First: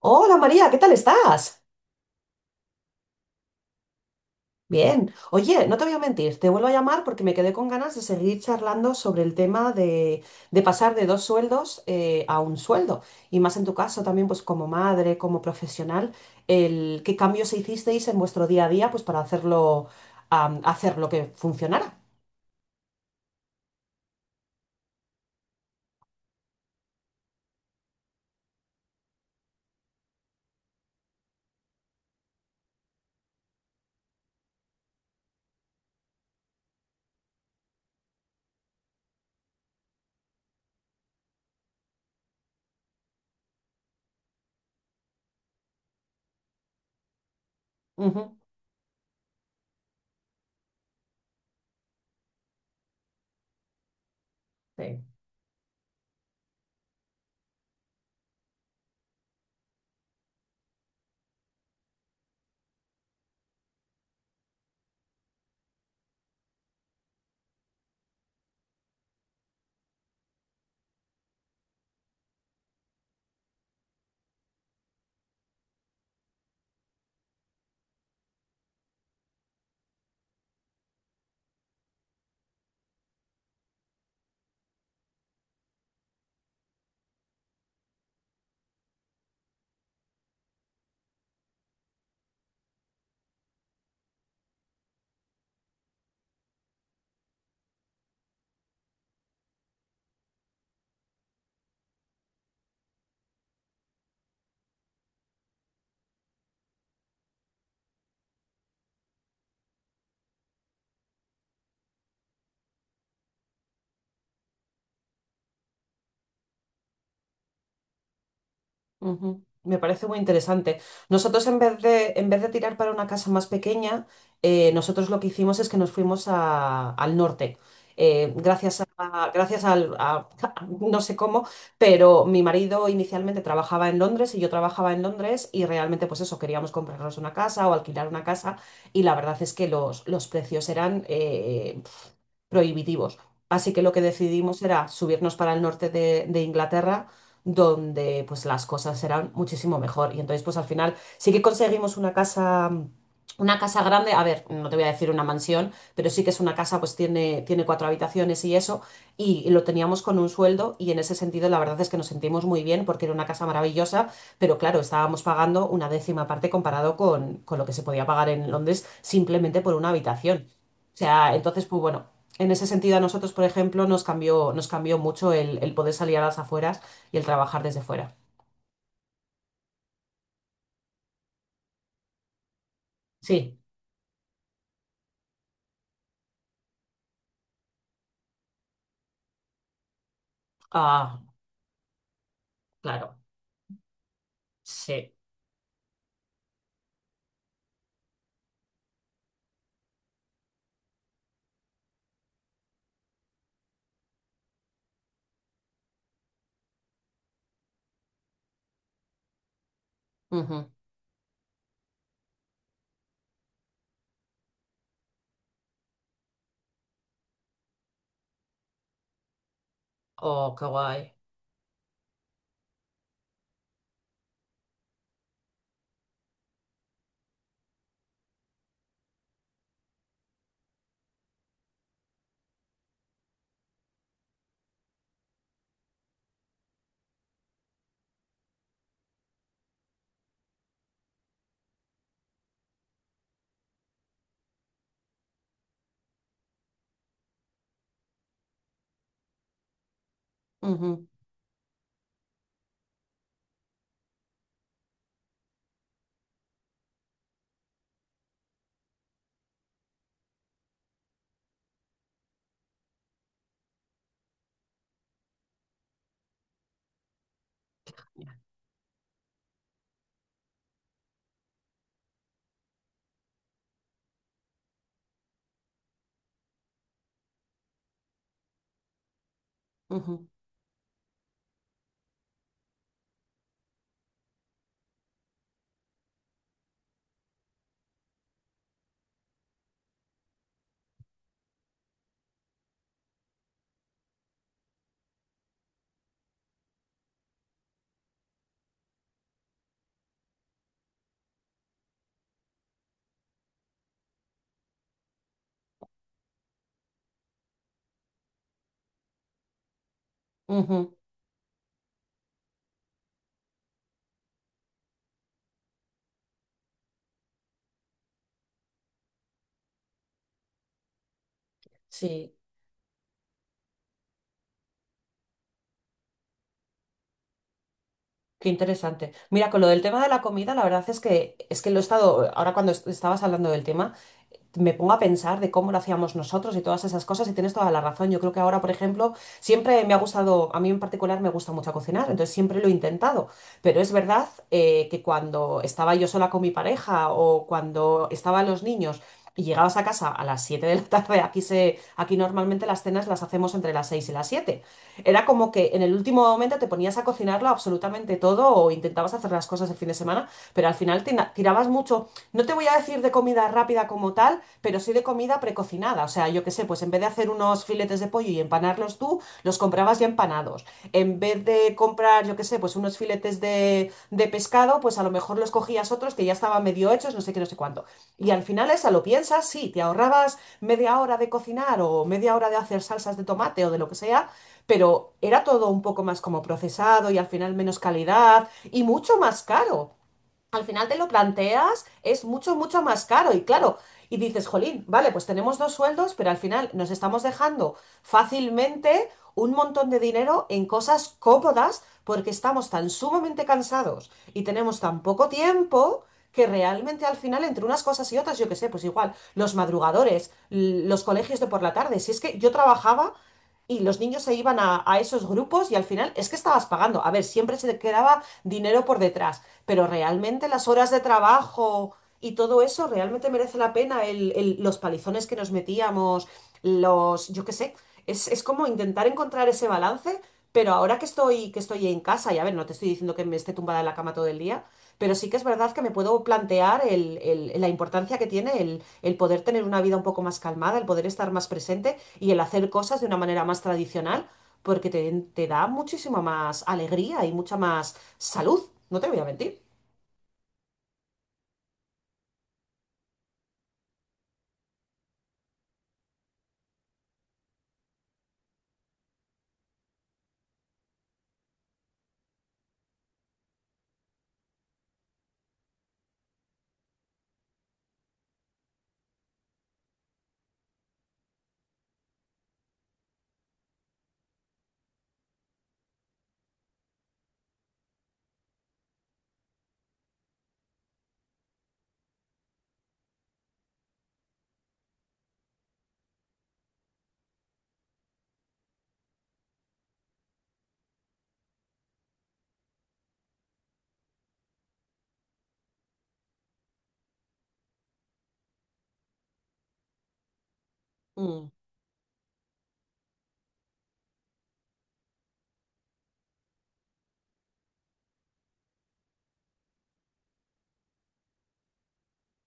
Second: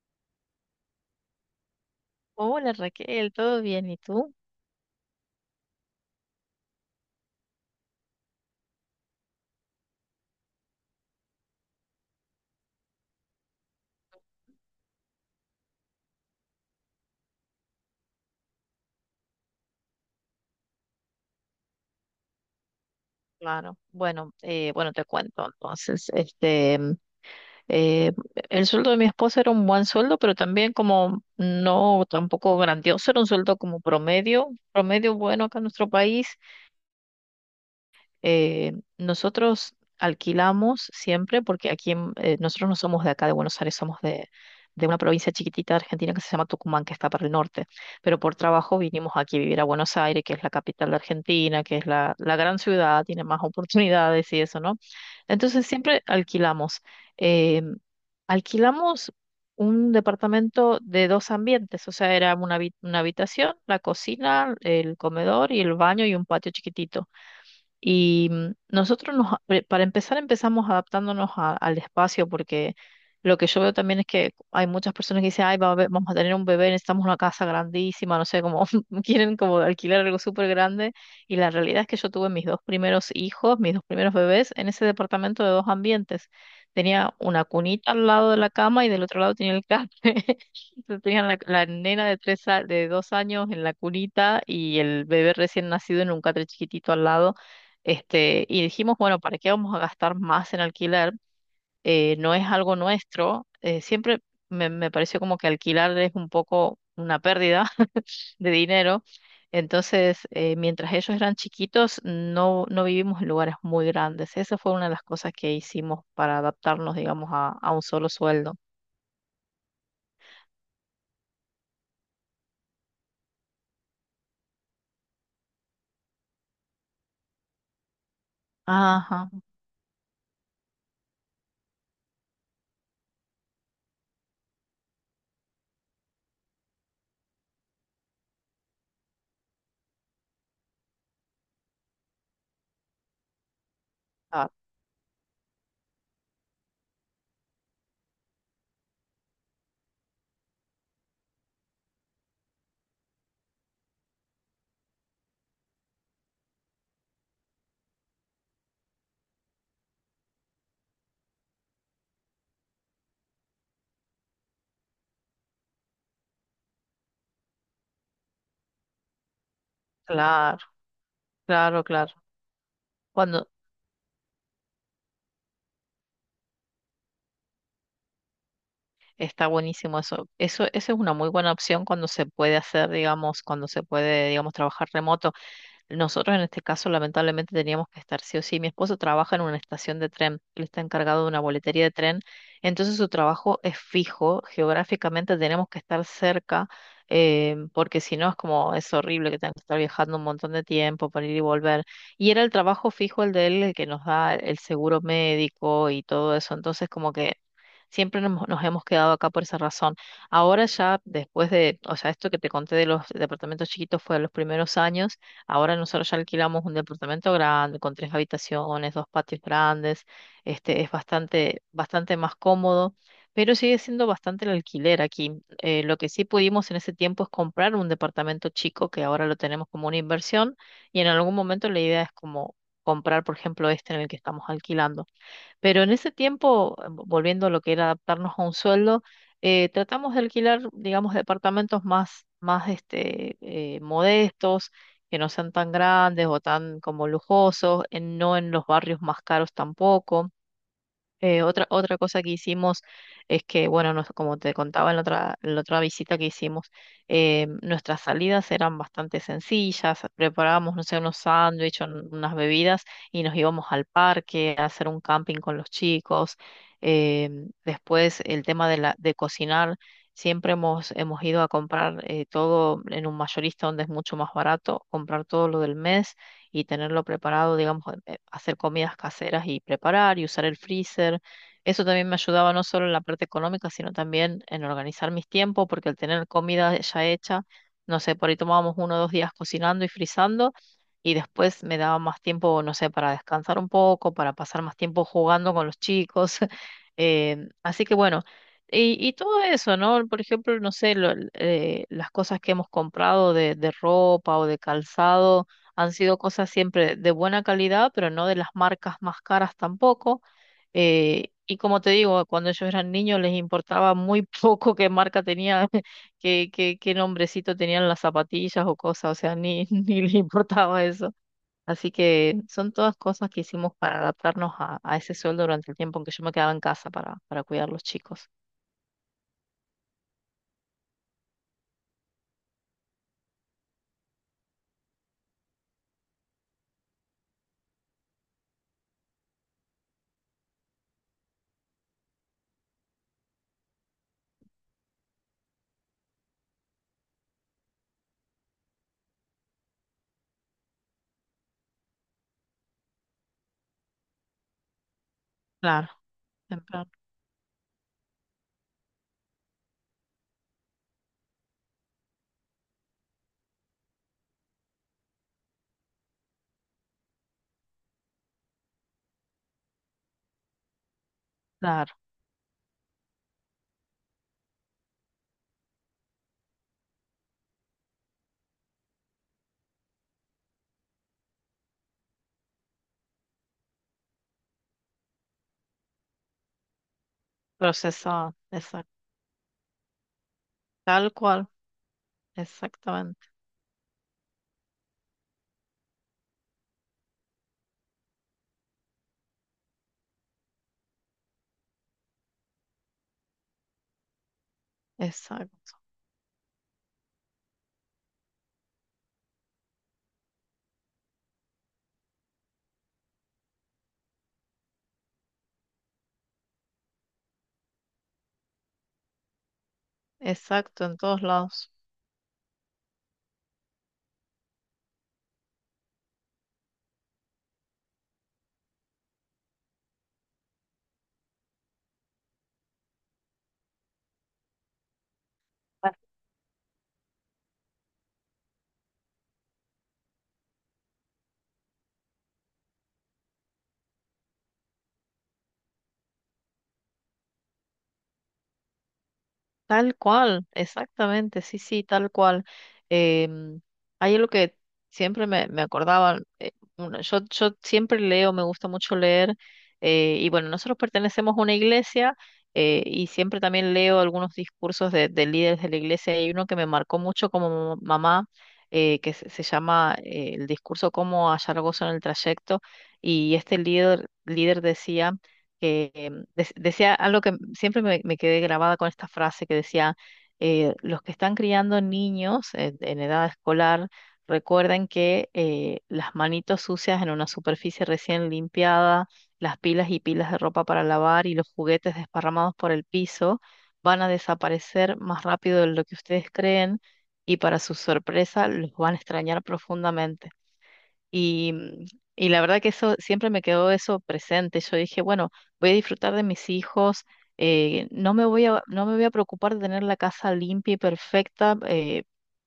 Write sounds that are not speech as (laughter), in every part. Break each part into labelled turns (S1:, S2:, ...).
S1: Hola María, ¿qué tal estás?
S2: Hola Raquel, ¿todo bien? ¿Y tú?
S1: Bien. Oye, no te voy a mentir, te vuelvo a llamar porque me quedé con ganas de seguir charlando sobre el tema de pasar de dos sueldos a un sueldo. Y más en tu caso también, pues como madre, como profesional, ¿qué cambios hicisteis en vuestro día a día pues para hacer lo que funcionara?
S2: Claro. Bueno, te cuento entonces. Este, eh, el sueldo de mi esposa era un buen sueldo, pero también como no tampoco grandioso, era un sueldo como promedio, promedio bueno acá en nuestro país. Nosotros alquilamos siempre, porque aquí nosotros no somos de acá de Buenos Aires, somos de una provincia chiquitita de Argentina que se llama Tucumán, que está para el norte, pero
S1: Ujú,
S2: por trabajo vinimos aquí a vivir a Buenos Aires, que es la capital de Argentina, que es la gran ciudad, tiene más oportunidades y eso, ¿no?
S1: sí.
S2: Entonces siempre alquilamos. Eh, Alquilamos un departamento de dos ambientes, o sea, era una habitación, la cocina, el comedor y el baño y un patio chiquitito. Y nosotros, para empezar, empezamos adaptándonos al espacio, porque lo que yo veo también es que hay muchas personas que dicen, ay, vamos a tener un bebé, necesitamos una casa grandísima, no sé, como (laughs) quieren como alquilar algo súper grande. Y la realidad es que yo tuve mis dos primeros hijos, mis dos primeros bebés, en ese departamento de dos ambientes. Tenía una cunita al lado de la cama y del otro lado tenía el café. (laughs) Entonces tenían la, la nena de dos años en la cunita y el bebé recién nacido en un catre chiquitito al lado. Este, y dijimos, bueno, ¿para qué vamos a gastar más en alquiler? No es algo nuestro. Siempre me pareció como que alquilar es un poco una pérdida (laughs) de dinero. Entonces, mientras ellos eran chiquitos, no, no vivimos en lugares muy grandes. Esa fue una de las cosas que hicimos para adaptarnos, digamos, a un solo sueldo.
S1: Ujú. Me parece muy interesante. Nosotros en vez de tirar para una casa más pequeña, nosotros lo que hicimos es que nos fuimos al norte. Eh, gracias a,
S2: Ajá,
S1: gracias al, a- (laughs) no sé cómo, pero mi marido inicialmente trabajaba en Londres y yo trabajaba en Londres y realmente pues eso, queríamos comprarnos una casa o alquilar una casa y la verdad es que los precios eran prohibitivos. Así que lo que
S2: ah,
S1: decidimos era subirnos para el norte de Inglaterra, donde pues las cosas eran muchísimo mejor. Y entonces pues al final sí que conseguimos una casa grande, a ver, no te voy a decir una mansión, pero sí que es una casa, pues tiene cuatro habitaciones y eso, y lo teníamos con un sueldo y en ese sentido la verdad es que nos sentimos muy bien porque era una casa maravillosa, pero claro, estábamos pagando una décima parte comparado con lo que se podía pagar en Londres simplemente por una habitación.
S2: claro,
S1: O sea, entonces, pues
S2: claro,
S1: bueno,
S2: claro.
S1: en ese sentido a nosotros, por
S2: Cuando
S1: ejemplo, nos cambió mucho el poder salir a las afueras y el trabajar desde fuera.
S2: está buenísimo eso. Eso es una muy buena opción cuando se puede hacer, digamos,
S1: Sí,
S2: cuando se puede, digamos, trabajar remoto. Nosotros en este caso lamentablemente teníamos que estar sí o sí. Mi esposo trabaja en una estación de tren, él está
S1: ah,
S2: encargado de una boletería de tren, entonces su
S1: claro,
S2: trabajo es fijo,
S1: sí.
S2: geográficamente tenemos que estar cerca, porque si no es como, es horrible que tenga que estar viajando un montón de tiempo para ir y volver. Y era el trabajo fijo el de él, el que nos da el seguro médico y todo eso, entonces como que... Siempre nos hemos quedado acá por esa razón. Ahora
S1: Ujú.
S2: ya, después de, o sea, esto que te conté de los departamentos chiquitos fue de los primeros años. Ahora nosotros ya alquilamos un departamento grande, con tres habitaciones, dos patios grandes,
S1: Oh, qué
S2: este, es
S1: guay.
S2: bastante, bastante más cómodo, pero sigue siendo bastante el alquiler aquí. Lo que sí pudimos en ese tiempo es comprar un departamento chico, que ahora lo tenemos como una inversión, y en algún momento la idea es como comprar, por ejemplo, este en el que estamos alquilando. Pero en ese tiempo, volviendo a lo que era adaptarnos a un sueldo, tratamos de alquilar, digamos, departamentos más este, modestos, que no sean tan grandes o tan como lujosos, no en los barrios más caros tampoco.
S1: Ujú,
S2: Otra cosa que hicimos es que, bueno, como te contaba en la otra visita que hicimos, nuestras salidas eran bastante sencillas, preparábamos, no sé, unos sándwiches, unas bebidas y nos íbamos al parque a hacer un camping con los chicos. Eh, Después el tema de cocinar, siempre hemos ido a comprar todo en un mayorista donde es mucho más barato, comprar todo lo del mes y tenerlo preparado, digamos, hacer comidas caseras y preparar y
S1: ujú,
S2: usar el freezer. Eso también me ayudaba no solo en la parte económica, sino también en organizar mis tiempos, porque al tener comida ya hecha, no sé, por ahí tomábamos uno o dos días cocinando y frizando y después me daba más tiempo, no sé, para descansar un poco, para pasar más tiempo jugando con los chicos. (laughs) Eh, Así que bueno, y todo eso, ¿no? Por ejemplo, no sé, las cosas que hemos comprado de ropa o de calzado han sido cosas siempre de buena calidad, pero no de las marcas más caras tampoco.
S1: ujú.
S2: Y como te digo, cuando ellos eran niños les importaba muy (laughs) poco qué marca tenía, (laughs) qué nombrecito tenían las zapatillas o cosas, o sea, ni, (laughs) ni les importaba eso. Así
S1: Sí,
S2: que son todas cosas que hicimos para adaptarnos a ese sueldo durante el tiempo en que yo me quedaba en casa para cuidar los chicos.
S1: qué interesante. Mira, con lo del tema de la comida, la verdad es que lo he estado, ahora cuando estabas hablando del tema, me pongo a pensar de cómo lo hacíamos nosotros y todas esas cosas y tienes toda la razón. Yo creo que ahora, por ejemplo, siempre me ha gustado, a mí en particular me gusta mucho cocinar, entonces siempre lo he intentado, pero es verdad que cuando estaba yo sola con mi pareja o cuando estaban los niños y llegabas a casa a las 7 de la tarde, aquí normalmente las cenas las hacemos entre las 6 y las 7. Era como que en
S2: Claro,
S1: el último momento te
S2: temprano,
S1: ponías a cocinarlo absolutamente todo o intentabas hacer las cosas el fin de semana, pero al final tirabas mucho. No te voy a decir de comida rápida como tal, pero sí de comida precocinada. O sea, yo qué sé, pues en vez de hacer unos filetes de pollo y empanarlos tú, los comprabas ya empanados. En vez de
S2: claro,
S1: comprar, yo qué sé, pues unos filetes de pescado, pues a lo mejor los cogías otros que ya estaban medio hechos, no sé qué, no sé cuánto. Y al final esa lo piensas, sí, te ahorrabas media hora de cocinar o media hora de hacer salsas de tomate o de lo que sea, pero era todo un poco más como procesado y al final menos
S2: procesado,
S1: calidad y
S2: exacto,
S1: mucho más caro. Al final te lo
S2: tal cual,
S1: planteas, es mucho, mucho más
S2: exactamente,
S1: caro y claro, y dices, jolín, vale, pues tenemos dos sueldos, pero al final nos estamos dejando fácilmente un montón de dinero en cosas cómodas porque estamos tan sumamente cansados y tenemos tan poco
S2: exacto.
S1: tiempo que realmente al final entre unas cosas y otras, yo qué sé, pues igual, los madrugadores, los colegios de por la tarde, si es que yo trabajaba y los niños se iban a esos grupos y al final es que estabas pagando. A ver, siempre se te quedaba dinero por detrás, pero realmente las
S2: Exacto,
S1: horas
S2: en
S1: de
S2: todos lados.
S1: trabajo y todo eso realmente merece la pena los palizones que nos metíamos, los, yo qué sé, es como intentar encontrar ese balance, pero ahora que estoy en casa, y a ver, no te estoy diciendo que me esté tumbada en la cama todo el día, pero sí que es verdad que me puedo plantear la importancia que tiene el poder tener una vida un poco más calmada, el poder estar más presente y el hacer cosas de una manera más tradicional, porque te da muchísima más alegría y mucha más salud, no te voy a mentir.
S2: Tal cual, exactamente, sí, sí, tal cual. Em, Hay algo que siempre me acordaba, bueno, yo siempre leo, me gusta mucho leer, y bueno, nosotros pertenecemos a una iglesia y siempre también leo algunos discursos de líderes de la iglesia. Hay uno que me marcó mucho como mamá, que se llama el discurso Cómo hallar gozo en el trayecto, y este líder decía que decía algo que siempre me quedé grabada con esta frase que decía, los que están criando niños en edad escolar, recuerden que las manitos sucias en una superficie recién limpiada, las pilas y pilas de ropa para lavar y los juguetes desparramados por el piso van a desaparecer más rápido de lo que ustedes creen y para su sorpresa los van a extrañar profundamente.
S1: Mm.
S2: Y, y la verdad que eso siempre me quedó eso presente. Yo dije, bueno, voy a disfrutar de mis hijos, no me voy a, no me voy a preocupar de tener la casa limpia y perfecta,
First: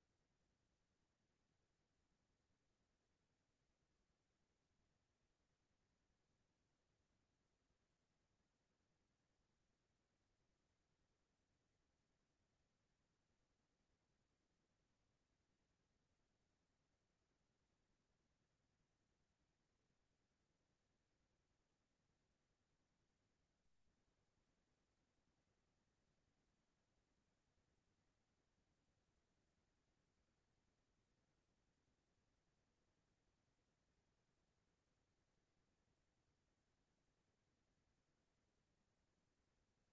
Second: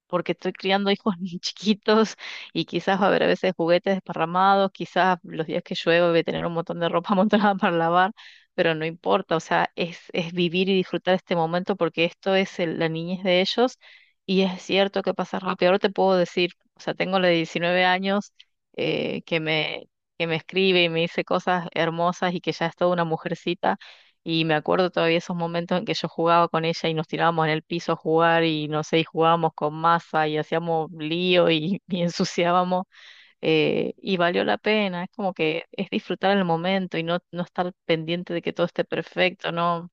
S2: porque estoy criando hijos (laughs) muy chiquitos y quizás va a haber a veces juguetes desparramados, quizás los días que llueve voy a tener un montón de ropa (laughs) amontonada para lavar, pero no importa, o sea, es vivir y disfrutar este momento porque esto es la niñez de ellos. Y es cierto que pasa rápido. Ahora te puedo decir, o sea, tengo la de 19 años eh, que me, que me escribe y me dice cosas hermosas y que ya es toda una mujercita. Y me acuerdo todavía esos momentos en que yo jugaba con ella y nos tirábamos en el piso a jugar y no sé, y jugábamos con masa y hacíamos lío y, (laughs) y ensuciábamos. Eh, y valió la pena, es como que es disfrutar el momento y no estar pendiente de que todo esté perfecto, no,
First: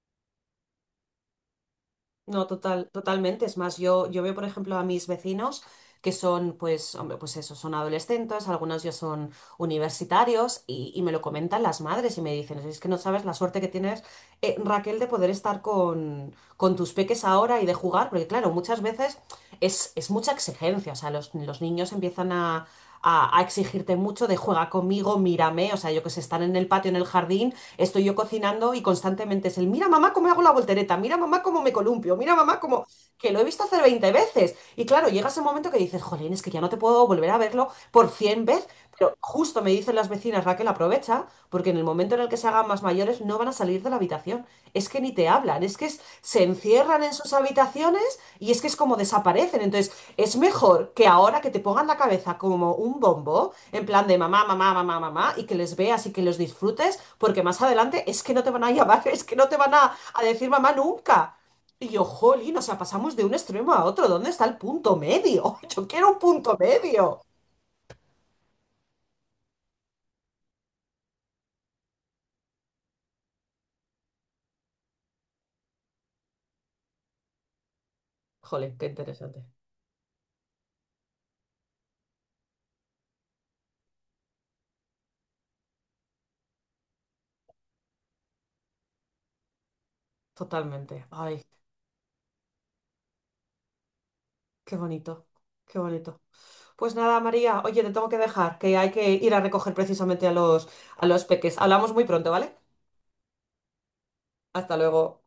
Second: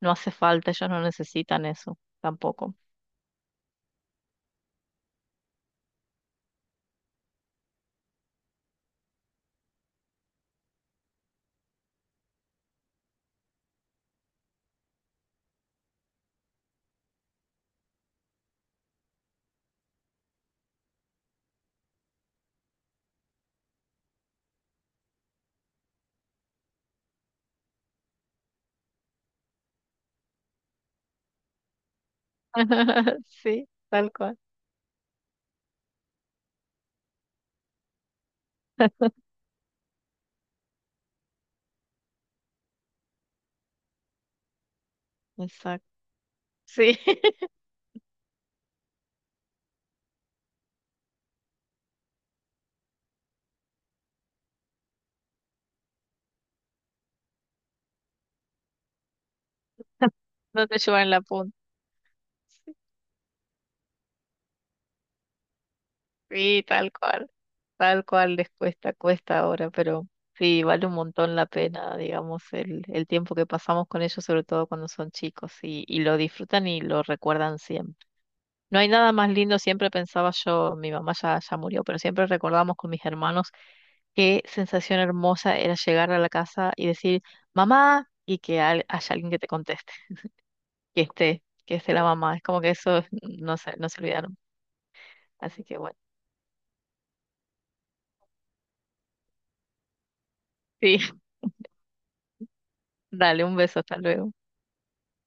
S2: no hace falta, ellos no necesitan eso
S1: No,
S2: tampoco.
S1: total, totalmente. Es más, yo veo, por ejemplo, a mis vecinos que son, pues, hombre, pues eso, son adolescentes, algunos ya son universitarios y me lo comentan las madres y me dicen, es que no sabes la suerte que tienes, Raquel, de poder estar con tus peques ahora y de jugar, porque claro, muchas veces es mucha exigencia, o sea, los niños empiezan a exigirte mucho de juega conmigo, mírame, o sea, yo que sé, están en el patio, en el jardín, estoy yo cocinando y constantemente es mira mamá cómo hago la voltereta, mira mamá cómo me columpio, mira mamá cómo...
S2: (laughs)
S1: que lo he visto
S2: Sí,
S1: hacer 20
S2: tal cual.
S1: veces. Y claro, llega ese momento que dices, jolín, es que ya no te puedo volver a verlo por 100 veces, pero justo me dicen las vecinas, Raquel, aprovecha, porque en el momento en el que se hagan más mayores no van a salir de la habitación. Es que ni te hablan, es que
S2: Exacto.
S1: se
S2: Sí,
S1: encierran en sus
S2: (laughs)
S1: habitaciones y es que es como desaparecen. Entonces, es mejor que ahora que te pongan la cabeza como un bombo, en plan de mamá, mamá, mamá, mamá, y que les veas y que los disfrutes, porque más adelante es que no te van a llamar, (laughs) es que no te van a decir
S2: no
S1: mamá
S2: te llevan la
S1: nunca.
S2: punta.
S1: Y yo, jolín, o sea, pasamos de un extremo a otro. ¿Dónde está el punto medio? (laughs) Yo quiero un punto
S2: Sí,
S1: medio.
S2: tal cual les cuesta, cuesta ahora, pero sí, vale un montón la pena, digamos, el tiempo que pasamos con ellos, sobre todo cuando son chicos, y lo disfrutan y lo recuerdan siempre.
S1: Jolín,
S2: No
S1: qué
S2: hay nada más
S1: interesante.
S2: lindo, siempre pensaba yo, mi mamá ya murió, pero siempre recordamos con mis hermanos qué sensación hermosa era llegar a la casa y decir, mamá, y que haya alguien que te conteste, que
S1: Totalmente. Ay,
S2: esté, que esté la mamá. Es como que eso no se olvidaron.
S1: qué bonito,
S2: Así que
S1: qué
S2: bueno,
S1: bonito. Pues nada, María, oye, te tengo que dejar, que hay que ir a recoger precisamente a los,
S2: sí,
S1: a
S2: (laughs)
S1: los peques. Hablamos muy pronto, ¿vale?
S2: dale un beso, hasta luego.
S1: Hasta luego.